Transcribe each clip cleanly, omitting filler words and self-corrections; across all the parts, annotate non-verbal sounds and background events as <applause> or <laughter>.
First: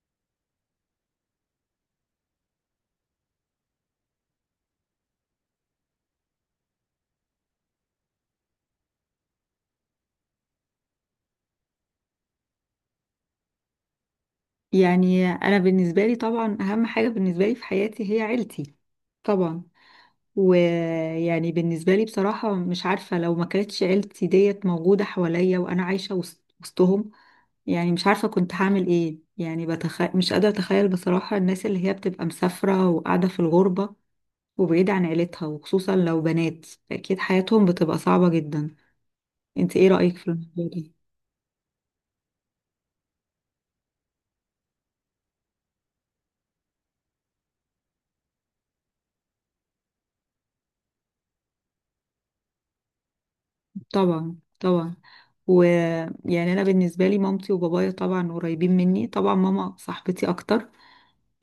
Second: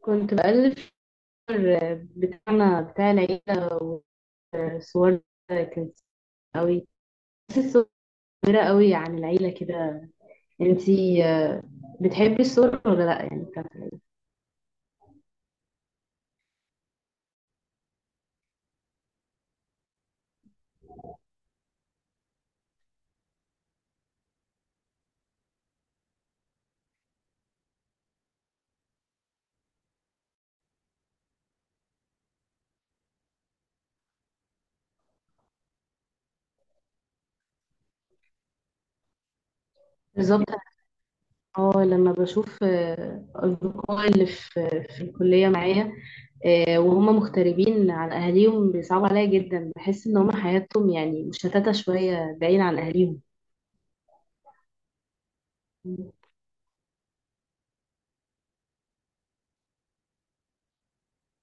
كنت بقلب في بتاعنا بتاع العيلة وصور كانت قوي، بس الصور كبيرة قوي عن العيلة كده. انتي بتحبي الصور ولا لأ؟ يعني بتاعت العيلة. يعني انا بالنسبه لي طبعا اهم حاجه بالنسبه لي في حياتي هي عيلتي. طبعا. ويعني بالنسبه لي بصراحه مش عارفه لو ما كانتش عيلتي ديت موجوده حواليا وانا عايشه وسطهم. يعني مش عارفه كنت هعمل ايه، يعني مش قادره اتخيل بصراحه الناس اللي هي بتبقى مسافره وقاعده في الغربه وبعيده عن عيلتها وخصوصا لو بنات. اكيد حياتهم بتبقى صعبه جدا. انت ايه رايك في بالظبط. الموضوع ده؟ اه، لما بشوف أصدقائي اللي في الكلية معايا، وهم مغتربين عن أهاليهم بيصعب عليا جدا، بحس إن هم حياتهم يعني مشتتة شوية بعيد عن أهاليهم. طبعا طبعا. ويعني انا بالنسبه لي مامتي وبابايا طبعا قريبين مني، طبعا ماما صاحبتي اكتر.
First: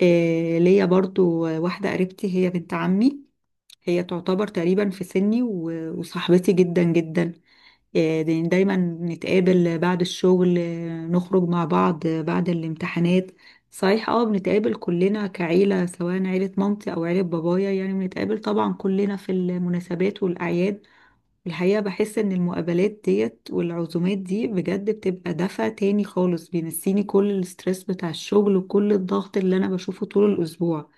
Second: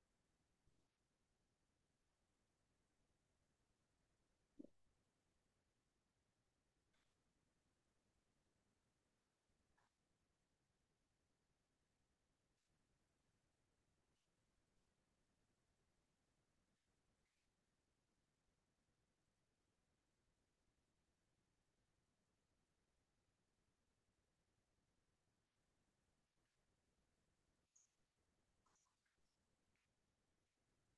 إيه، ليا برضو واحده قريبتي هي بنت عمي. هي تعتبر تقريبا في سني وصاحبتي جدا جدا. إيه، دايما نتقابل بعد الشغل، نخرج مع بعض، بعد الامتحانات. صحيح، اه، بنتقابل كلنا كعيله سواء عيله مامتي او عيله بابايا، يعني بنتقابل طبعا كلنا في المناسبات والاعياد. الحقيقة بحس إن المقابلات ديت والعزومات دي بجد بتبقى دفع تاني خالص، بينسيني كل الستريس بتاع الشغل وكل الضغط اللي أنا بشوفه طول الأسبوع.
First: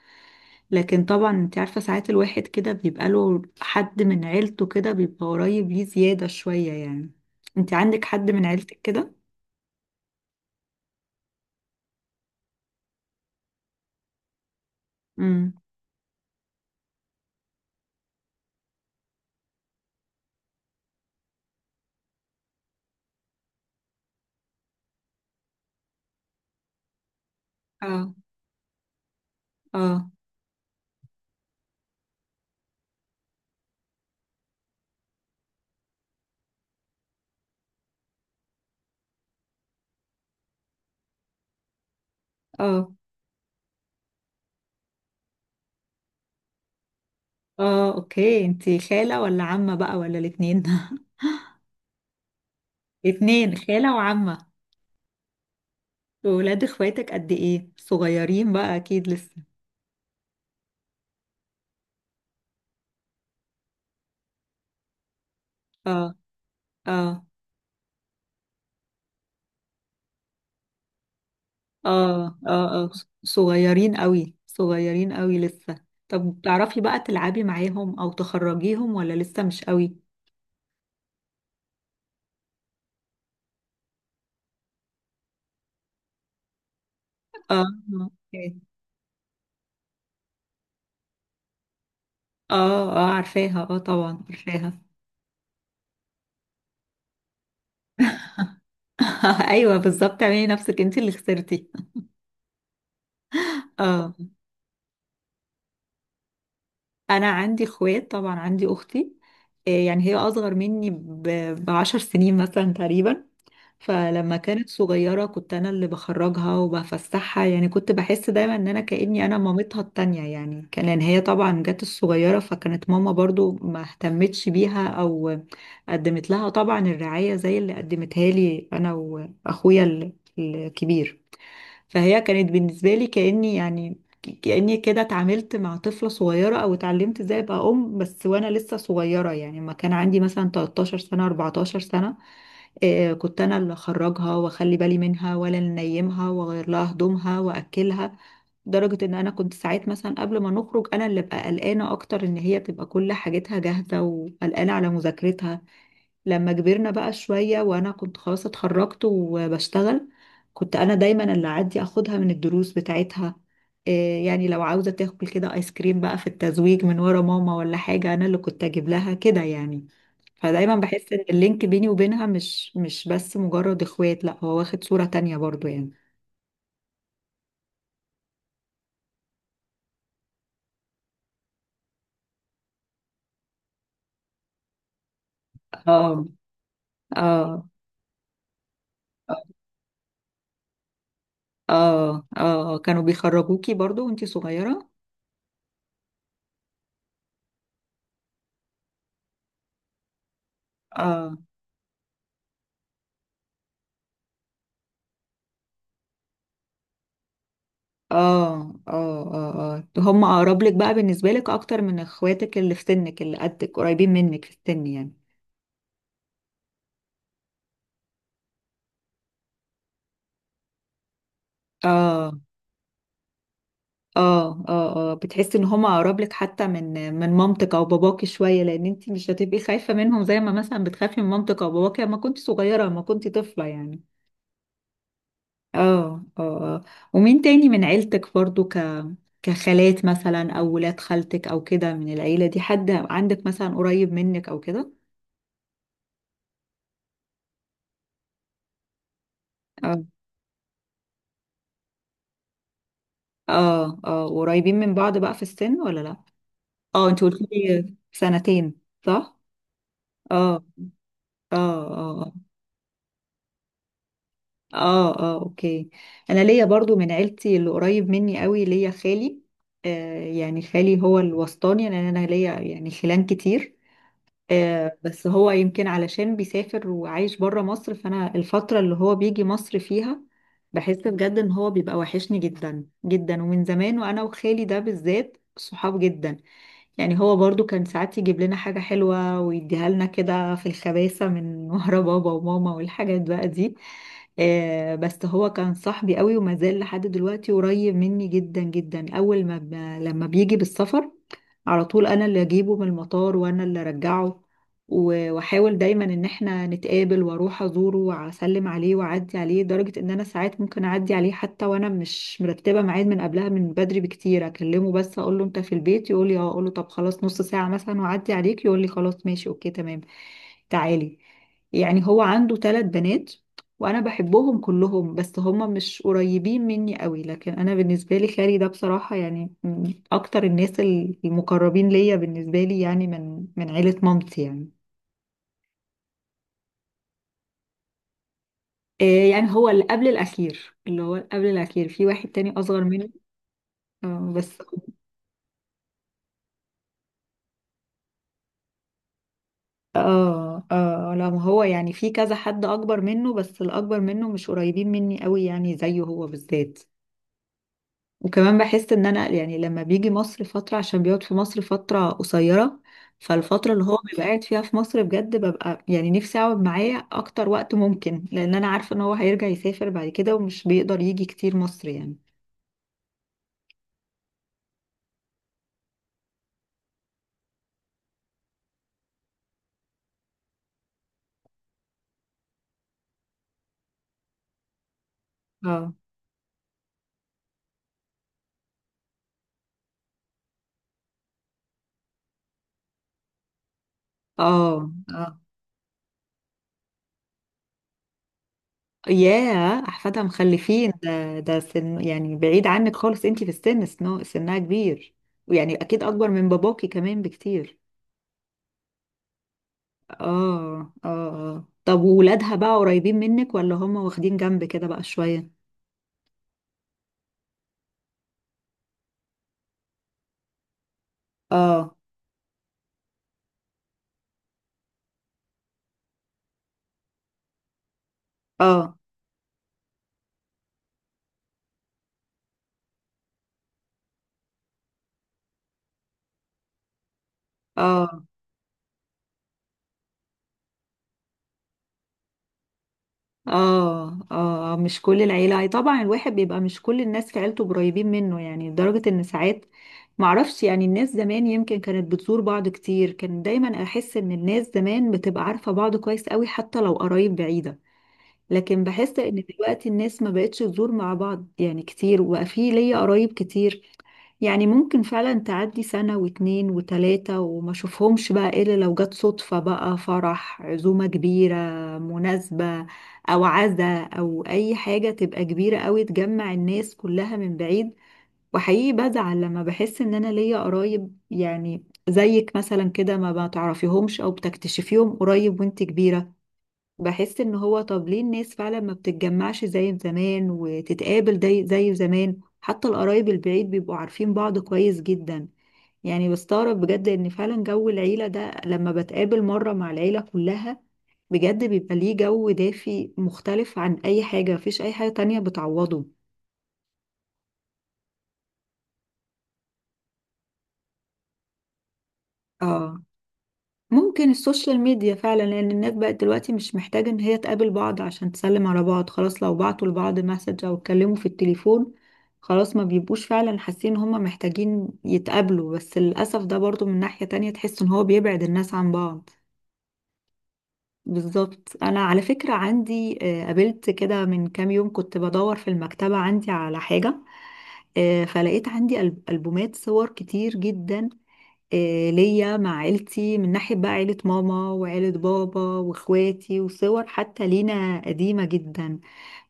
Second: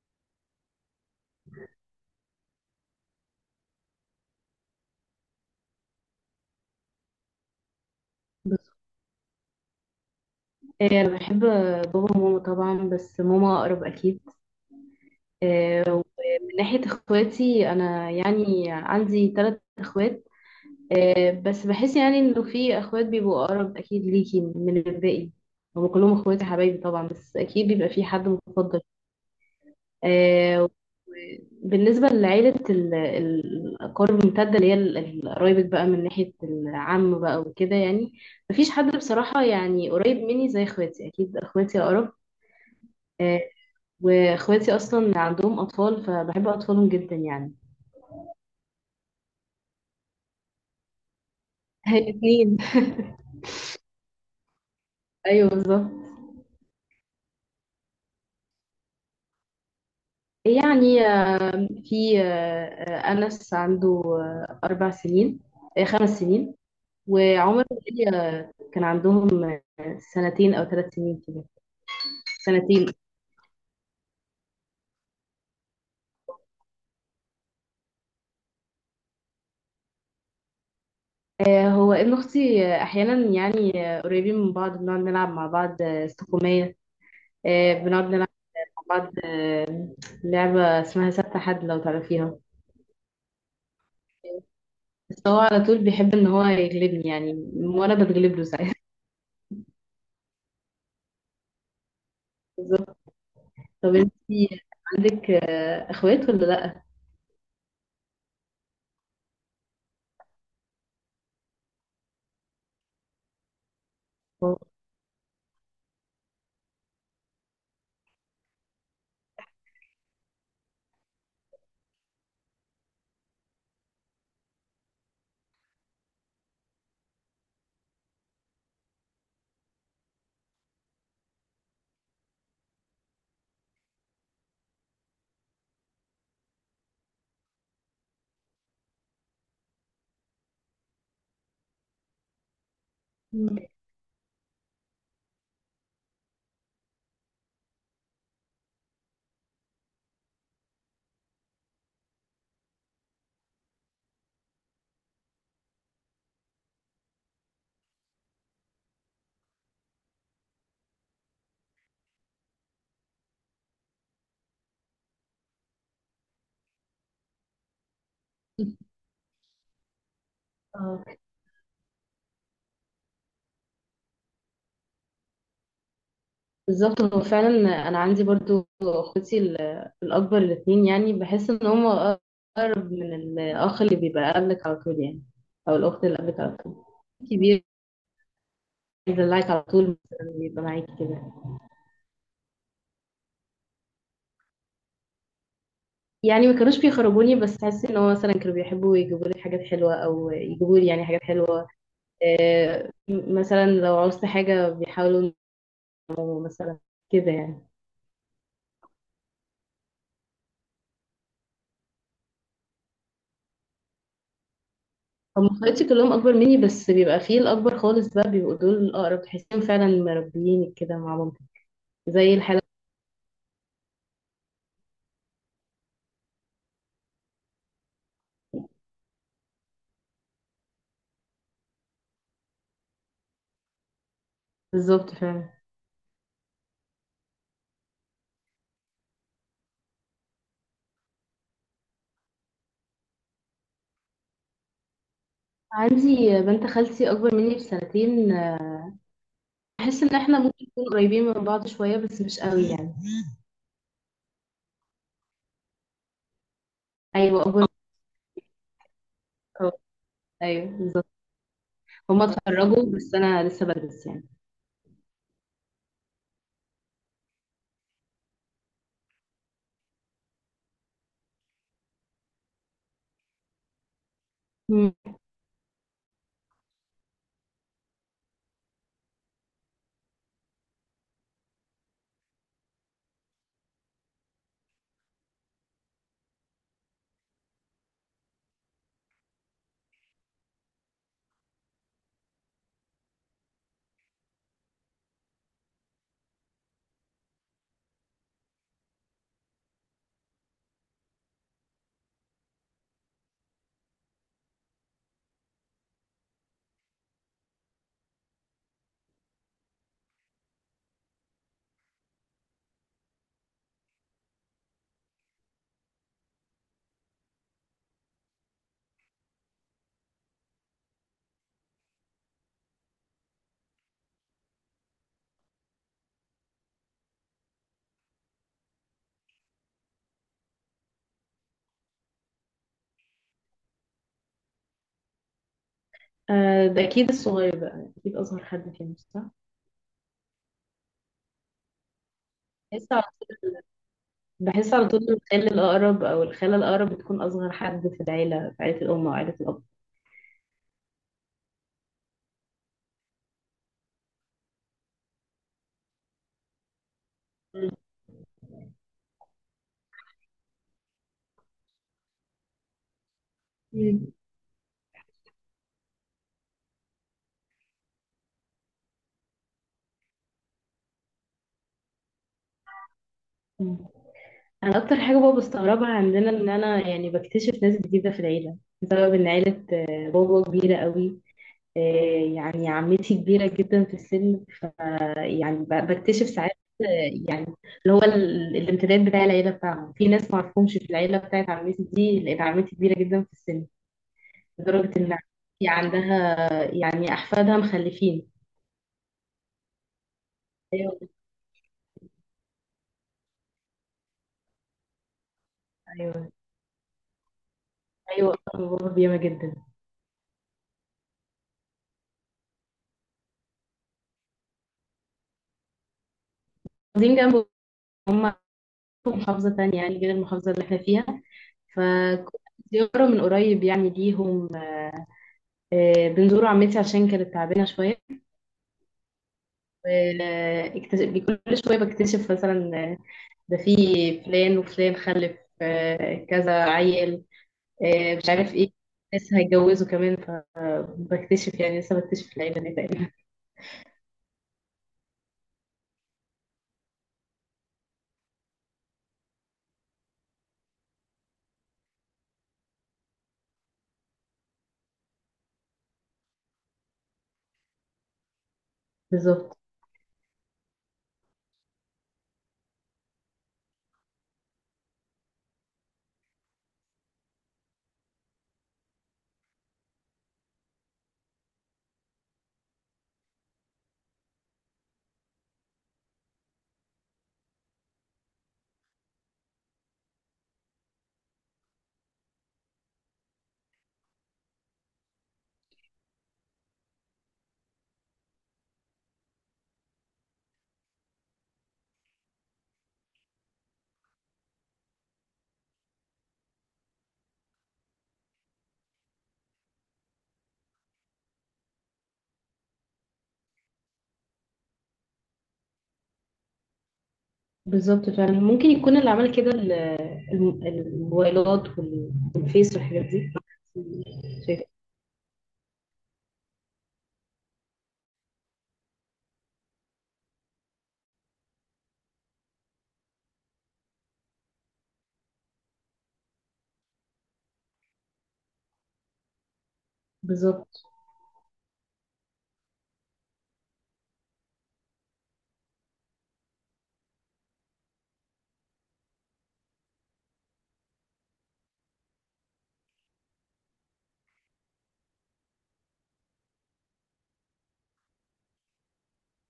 لكن طبعا أنت عارفة ساعات الواحد كده بيبقى له حد من عيلته كده بيبقى قريب ليه زيادة شوية يعني. أنت عندك حد من بالظبط. عيلتك كده؟ أنا بحب بابا وماما طبعا، بس ماما أقرب أكيد. امم. ومن ناحية اخواتي انا يعني عندي 3 اخوات. بس بحس يعني انه في اخوات بيبقوا اقرب اكيد ليكي من الباقي. هم كلهم اخواتي حبايبي طبعا، بس اكيد بيبقى في اه حد مفضل. اه آه، بالنسبة لعيلة الأقارب الممتدة اللي هي قرايبك بقى من ناحية العم بقى وكده، يعني مفيش حد بصراحة يعني قريب مني زي اخواتي، أكيد اخواتي أقرب. اه. آه، واخواتي أصلا عندهم أطفال فبحب أطفالهم جدا يعني. اه، اوكي. أنت خالة ولا عمة بقى ولا الاتنين؟ <laughs> هي اتنين. اتنين، خالة وعمة. <laughs> ايوه بالظبط. وولاد اخواتك قد ايه؟ صغيرين بقى أكيد لسه. يعني في انس عنده 4 سنين، اه 5 سنين. اه وعمر وهي كان عندهم سنتين او 3 سنين كده. اه اه اه. سنتين. صغيرين قوي، صغيرين قوي لسه. طب بتعرفي بقى تلعبي معاهم او تخرجيهم ولا لسه مش قوي؟ هو ابن اختي، احيانا يعني قريبين من بعض، بنقعد نلعب مع بعض استقومية. اه بنقعد اه. نلعب إيه. مع بعض آه، لعبة اسمها سبت حد، لو تعرفيها. اه، عارفاها، اه طبعا عارفاها. بس هو على طول بيحب ان هو يغلبني يعني، وانا بتغلب له ساعات. <laughs> ايوه بالظبط، اعملي نفسك انت اللي خسرتي. <laughs> طب اه. انتي عندك اخوات ولا لا؟ انا عندي اخوات طبعا، عندي اختي. يعني هي اصغر مني بعشر سنين مثلا تقريبا. فلما كانت آه. صغيرة كنت أنا اللي بخرجها وبفسحها، يعني كنت بحس دايما إن أنا كأني أنا مامتها التانية، يعني كان لأن هي طبعا جت الصغيرة فكانت ماما برضو ما اهتمتش بيها أو قدمت لها طبعا الرعاية زي اللي قدمتها لي أنا وأخويا الكبير. فهي كانت بالنسبة لي كأني يعني كأني كده اتعاملت مع طفلة صغيرة أو اتعلمت ازاي أبقى أم، بس وأنا لسه صغيرة، يعني ما كان عندي مثلا 13 سنة 14 سنة. كنت انا اللي اخرجها واخلي بالي منها ولا ننيمها واغير لها هدومها واكلها. لدرجة ان انا كنت ساعات مثلا قبل ما نخرج انا اللي ببقى قلقانة اكتر ان هي تبقى كل حاجتها جاهزة وقلقانة على مذاكرتها. لما كبرنا بقى شوية وأنا كنت خلاص اتخرجت وبشتغل كنت أنا دايما اللي أعدي أخدها من الدروس بتاعتها. إيه، يعني لو عاوزة تاكل كده آيس كريم بقى في التزويق من ورا ماما ولا حاجة أنا اللي كنت أجيب لها كده يعني. فدايما اه، بحس إن اللينك بيني وبينها مش بس مجرد إخوات، لأ، هو واخد صورة تانية برضو يعني. بالظبط هو فعلا. انا عندي برضو اخوتي الاكبر الاثنين يعني، بحس ان هم اقرب من الاخ اللي بيبقى قبلك على طول يعني، او الاخت اللي اه قبلك على طول كبير، اه بيدلعك على طول مثلا، بيبقى معاكي كده. اه اه، كانوا بيخرجوكي برضو وانتي صغيرة؟ يعني ما كانوش بيخرجوني، بس حاسس ان هو مثلا كانوا بيحبوا يجيبوا لي حاجات حلوه، او يجيبوا لي يعني حاجات اه حلوه. مثلا لو عوزت حاجه بيحاولوا يجيبوا مثلا كده يعني. اه اه اه اه، هم اقرب لك بقى بالنسبة لك اكتر من اخواتك اللي في سنك اللي قدك قريبين منك في السن يعني. هم اخواتي كلهم اكبر مني، بس بيبقى فيه الاكبر خالص بقى بيبقوا دول الاقرب، تحسهم فعلا مربيين كده مع مامتي اه زي الحاله. اه اه اه، بتحسي ان هم اقرب لك حتى من مامتك او باباكي شوية، لان انت مش هتبقي خايفة منهم زي ما مثلا بتخافي من مامتك او باباكي لما كنت صغيرة لما كنت طفلة يعني. بالظبط فعلا. اه اه اه. ومين تاني من عيلتك برضو، كخالات مثلا او ولاد خالتك او كده، من العيلة دي حد عندك مثلا قريب منك او كده؟ عندي بنت خالتي اكبر مني بسنتين. آه. بحس ان احنا ممكن نكون قريبين من بعض شويه، بس مش قوي يعني. اه اه، قريبين من بعض بقى في السن ولا لا؟ اه، انت ايوه قلت اكبر لي سنتين، صح. مني. اه ايوه بالظبط. اه هما اه اتخرجوا بس انا لسه بدرس يعني. اه اه، اوكي. انا ليا برضو من عيلتي اللي قريب مني قوي، ليا خالي. آه يعني خالي هو الوسطاني لان انا ليا يعني خلان كتير. مم. آه بس هو يمكن علشان بيسافر وعايش بره مصر، فانا الفترة اللي هو بيجي مصر فيها بحس بجد ان هو بيبقى وحشني جدا جدا. ومن زمان وانا وخالي ده بالذات صحاب جدا. يعني هو برضو كان ساعات يجيب لنا حاجة حلوة ويديها لنا كده في الخباثة من <laughs> ورا بابا وماما والحاجات بقى دي. بس هو كان صاحبي قوي وما زال لحد دلوقتي قريب مني جدا جدا. أول ما ب... لما بيجي بالسفر على طول أنا اللي أجيبه من المطار وأنا اللي أرجعه. واحاول دايما ان احنا نتقابل واروح ازوره واسلم عليه واعدي عليه، لدرجه ان انا ساعات ممكن اعدي عليه حتى وانا مش مرتبه ميعاد من قبلها من بدري بكتير. اكلمه بس اقول له انت في البيت، يقول لي اه، اقول له طب خلاص نص ساعه مثلا واعدي عليك، يقول لي خلاص ماشي اوكي تمام تعالي. يعني هو عنده 3 بنات وانا بحبهم كلهم، بس هما مش قريبين مني قوي، لكن انا بالنسبه لي خالي ده بصراحه يعني من اكتر الناس المقربين ليا بالنسبه لي، يعني من عيله مامتي يعني. آه، ده اكيد الصغير بقى، اكيد اصغر حد فيهم آه، صح؟ يعني هو اللي قبل الأخير، اللي هو قبل الأخير في واحد تاني أصغر بحس على منه. طول بس بحس على طول الخال الاقرب او الخاله الاقرب بتكون اصغر حد في العيله، في عيله الام او عيله الاب. اه اه، لا، ما هو يعني في كذا حد أكبر منه بس الأكبر منه مش قريبين مني قوي يعني زيه هو بالذات. وكمان بحس إن أنا يعني لما بيجي مصر فترة، عشان بيقعد في مصر فترة قصيرة. فالفترة اللي هو مم. بيبقى قاعد فيها في مصر بجد ببقى يعني نفسي أقعد معاه أكتر وقت ممكن، لأن أنا عارفة إن هو هيرجع يسافر بعد كده ومش بيقدر يجي كتير مصر يعني. مم. انا اكتر حاجه بقى بستغربها عندنا، ان انا يعني بكتشف ناس جديده في العيله بسبب ان عيله بابا كبيره قوي. آه، يعني عمتي كبيره جدا في السن، ف يعني اه بكتشف ساعات آه، يعني اللي هو الامتداد بتاع العيله بتاعهم، في ناس ما اعرفهمش في العيله بتاعت عمتي دي لان عمتي كبيره جدا في السن، اه لدرجه ان عمتي اه، عندها يعني احفادها مخلفين. ياه احفادها مخلفين، ايوه، ده سن يعني بعيد عنك خالص، انتي في السن سنها كبير. ويعني اكيد اكبر ايوه، من باباكي كمان بكتير. ايوه، بابا بياما جدا. اه اه اه، طب وولادها بقى قريبين منك ولا هم واخدين جنب كده بقى شوية؟ واخدين جنب، هم في محافظه تانية يعني غير المحافظه اللي احنا فيها، اه فكنت زيارة من قريب يعني ليهم. بنزور عمتي عشان كانت تعبانة شوية. اه واكتشف كل شوية، بكتشف مثلا ده في فلان وفلان خلف كذا عيل اه مش عارف ايه، لسه هيتجوزوا كمان، فبكتشف يعني لسه بكتشف العيلة دي تقريبا. اه اه. مش كل العيلة، أي طبعا الواحد بيبقى مش كل الناس في عيلته قريبين منه يعني، لدرجة ان ساعات معرفش يعني. الناس زمان يمكن كانت بتزور بعض كتير، كان دايما احس ان الناس زمان بتبقى عارفة بعض كويس قوي حتى لو قرايب بعيدة. لكن بحس ان بالظبط. دلوقتي الناس ما بقتش تزور مع بعض يعني كتير، وبقى في ليا قرايب كتير يعني ممكن فعلا تعدي سنة واتنين وتلاتة وما اشوفهمش بقى إلا لو جت صدفة بقى فرح، عزومة كبيرة، مناسبة، أو عزا، أو أي حاجة تبقى كبيرة أوي تجمع الناس كلها من بعيد. وحقيقي بزعل لما بحس إن أنا ليا قرايب يعني زيك مثلا كده ما بتعرفيهمش أو بتكتشفيهم قريب وانت كبيرة. بحس ان هو طب ليه الناس فعلا ما بتتجمعش زي زمان وتتقابل زي زمان، حتى القرايب البعيد بيبقوا عارفين بعض كويس جدا. يعني بستغرب بجد ان فعلا جو العيلة ده لما بتقابل مرة مع العيلة كلها بجد بيبقى ليه جو دافي مختلف عن اي حاجة، مفيش اي حاجة تانية بتعوضه. بالظبط فعلا، ممكن يكون اللي عمل كده الموبايلات والفيس اه، والحاجات دي. ممكن شايفة. السوشيال ميديا فعلا، لان الناس بقت دلوقتي مش محتاجة ان هي تقابل بعض عشان تسلم على بعض، خلاص لو بعتوا لبعض مسج او اتكلموا في التليفون خلاص ما بيبقوش فعلا حاسين ان هما محتاجين يتقابلوا. بس للأسف ده برضو من ناحية تانية تحس ان هو بيبعد الناس عن بعض. بالظبط. بالظبط. انا على فكرة عندي، قابلت كده من كام يوم كنت بدور في المكتبة عندي على حاجة، فلقيت عندي ألبومات صور كتير جدا، ليا مع عيلتي من ناحية بقى عيلة ماما وعيلة بابا واخواتي، وصور حتى لينا قديمة جدا.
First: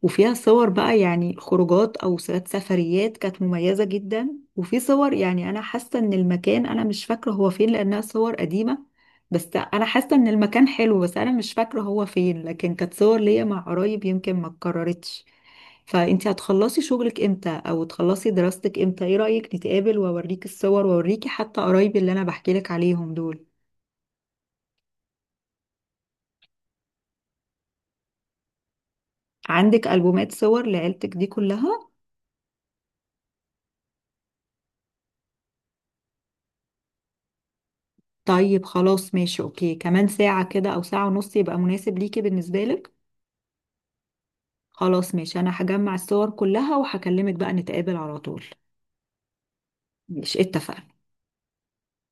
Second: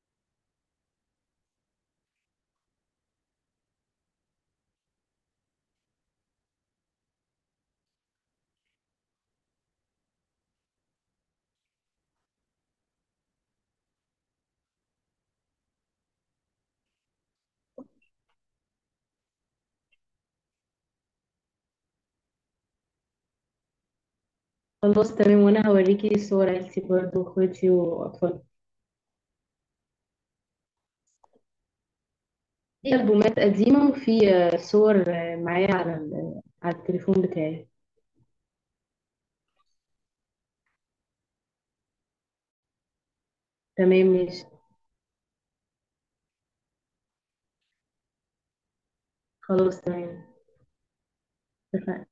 وفيها صور بقى يعني خروجات أو ساعات سفريات كانت مميزة جدا. وفي صور يعني أنا حاسة إن المكان أنا مش فاكرة هو فين لأنها صور قديمة، بس أنا حاسة إن المكان حلو بس أنا مش فاكرة هو فين، لكن كانت صور ليا مع قرايب يمكن ما اتكررتش. فانت هتخلصي شغلك امتى او تخلصي دراستك امتى؟ ايه رأيك نتقابل واوريك الصور واوريكي حتى قرايبي اللي انا بحكي لك عليهم دول؟ خلاص تمام، وانا هوريكي صور عيلتي برضو واخواتي واطفالي. عندك ألبومات صور لعيلتك دي كلها؟ في البومات قديمه، وفي صور معايا على على التليفون بتاعي. طيب خلاص ماشي اوكي، كمان ساعة كده او ساعة ونص يبقى مناسب ليكي بالنسبة لك؟ تمام ماشي. خلاص ماشي، انا هجمع الصور كلها وهكلمك بقى نتقابل على طول. خلاص تمام. مش اتفقنا؟ اتفقنا.